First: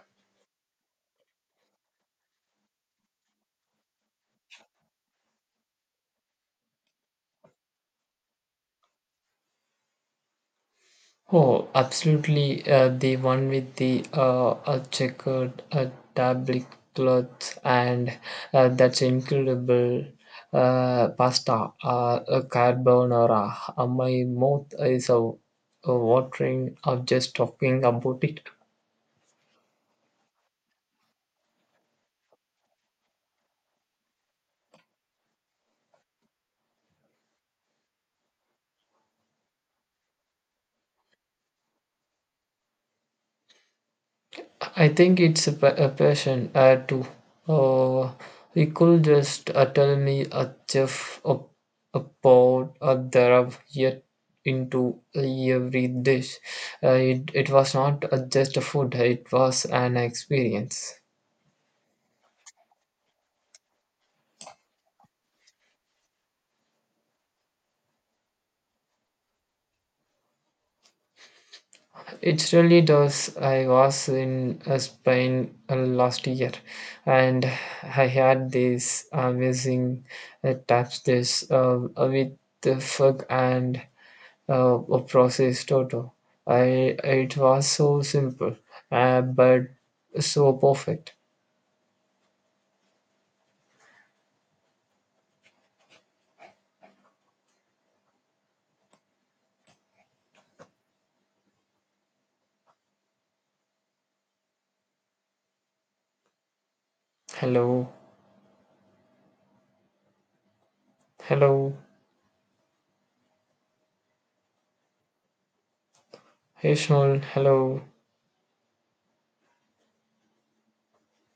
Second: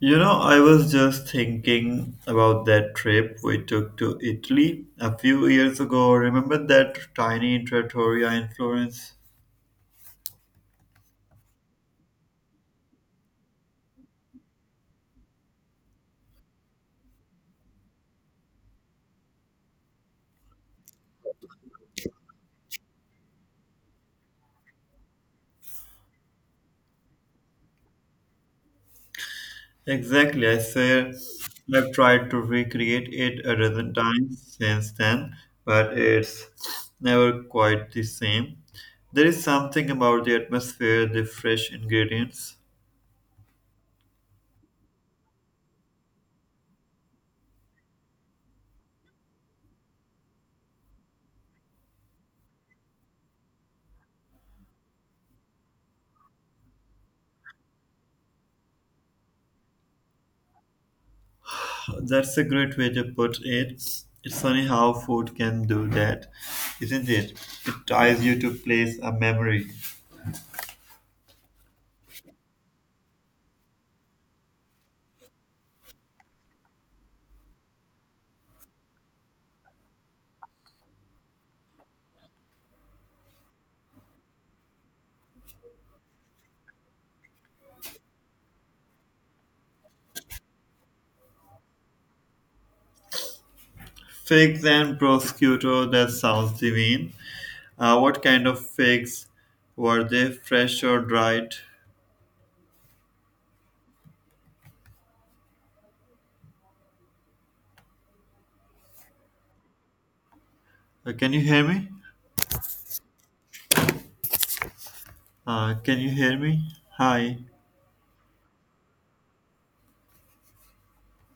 You know, I was just thinking about that trip we took to Italy a few years ago. Remember that tiny trattoria in Florence? Oh, absolutely. The one with the checkered tablecloth and that's incredible pasta, a carbonara. My mouth is watering of just talking about it. Exactly, I swear I've tried to recreate it a dozen times since then, but it's never quite the same. There is something about the atmosphere, the fresh ingredients. I think it's a passion too. Uh, he could just tell me a chef a pot a darab yet into every dish. It was not just a food, it was an experience. That's a great way to put it. It's funny how food can do that, isn't it? It ties you to place a memory. It really does. I was in Spain last year and I had this amazing tapes dish with the fog and a processed toto. I It was so simple, but so perfect. Figs and prosciutto, that sounds divine. What kind of figs? Were they fresh or dried? Hello, Can you hear hello, me? Can you hear me? hey Sean, Hi. hello,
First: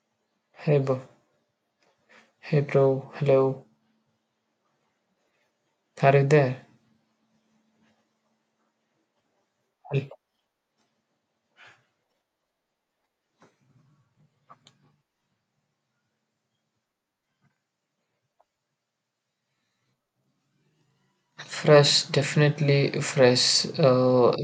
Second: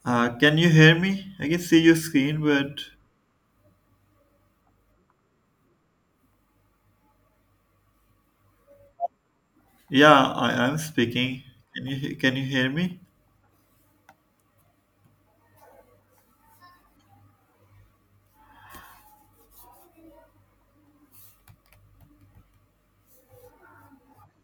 Can you hey hear bro, me? I can see your screen, hey but bro, hello. Are you there? Hel- yeah, I am speaking. Can you hear me? Fresh, definitely fresh. Uh,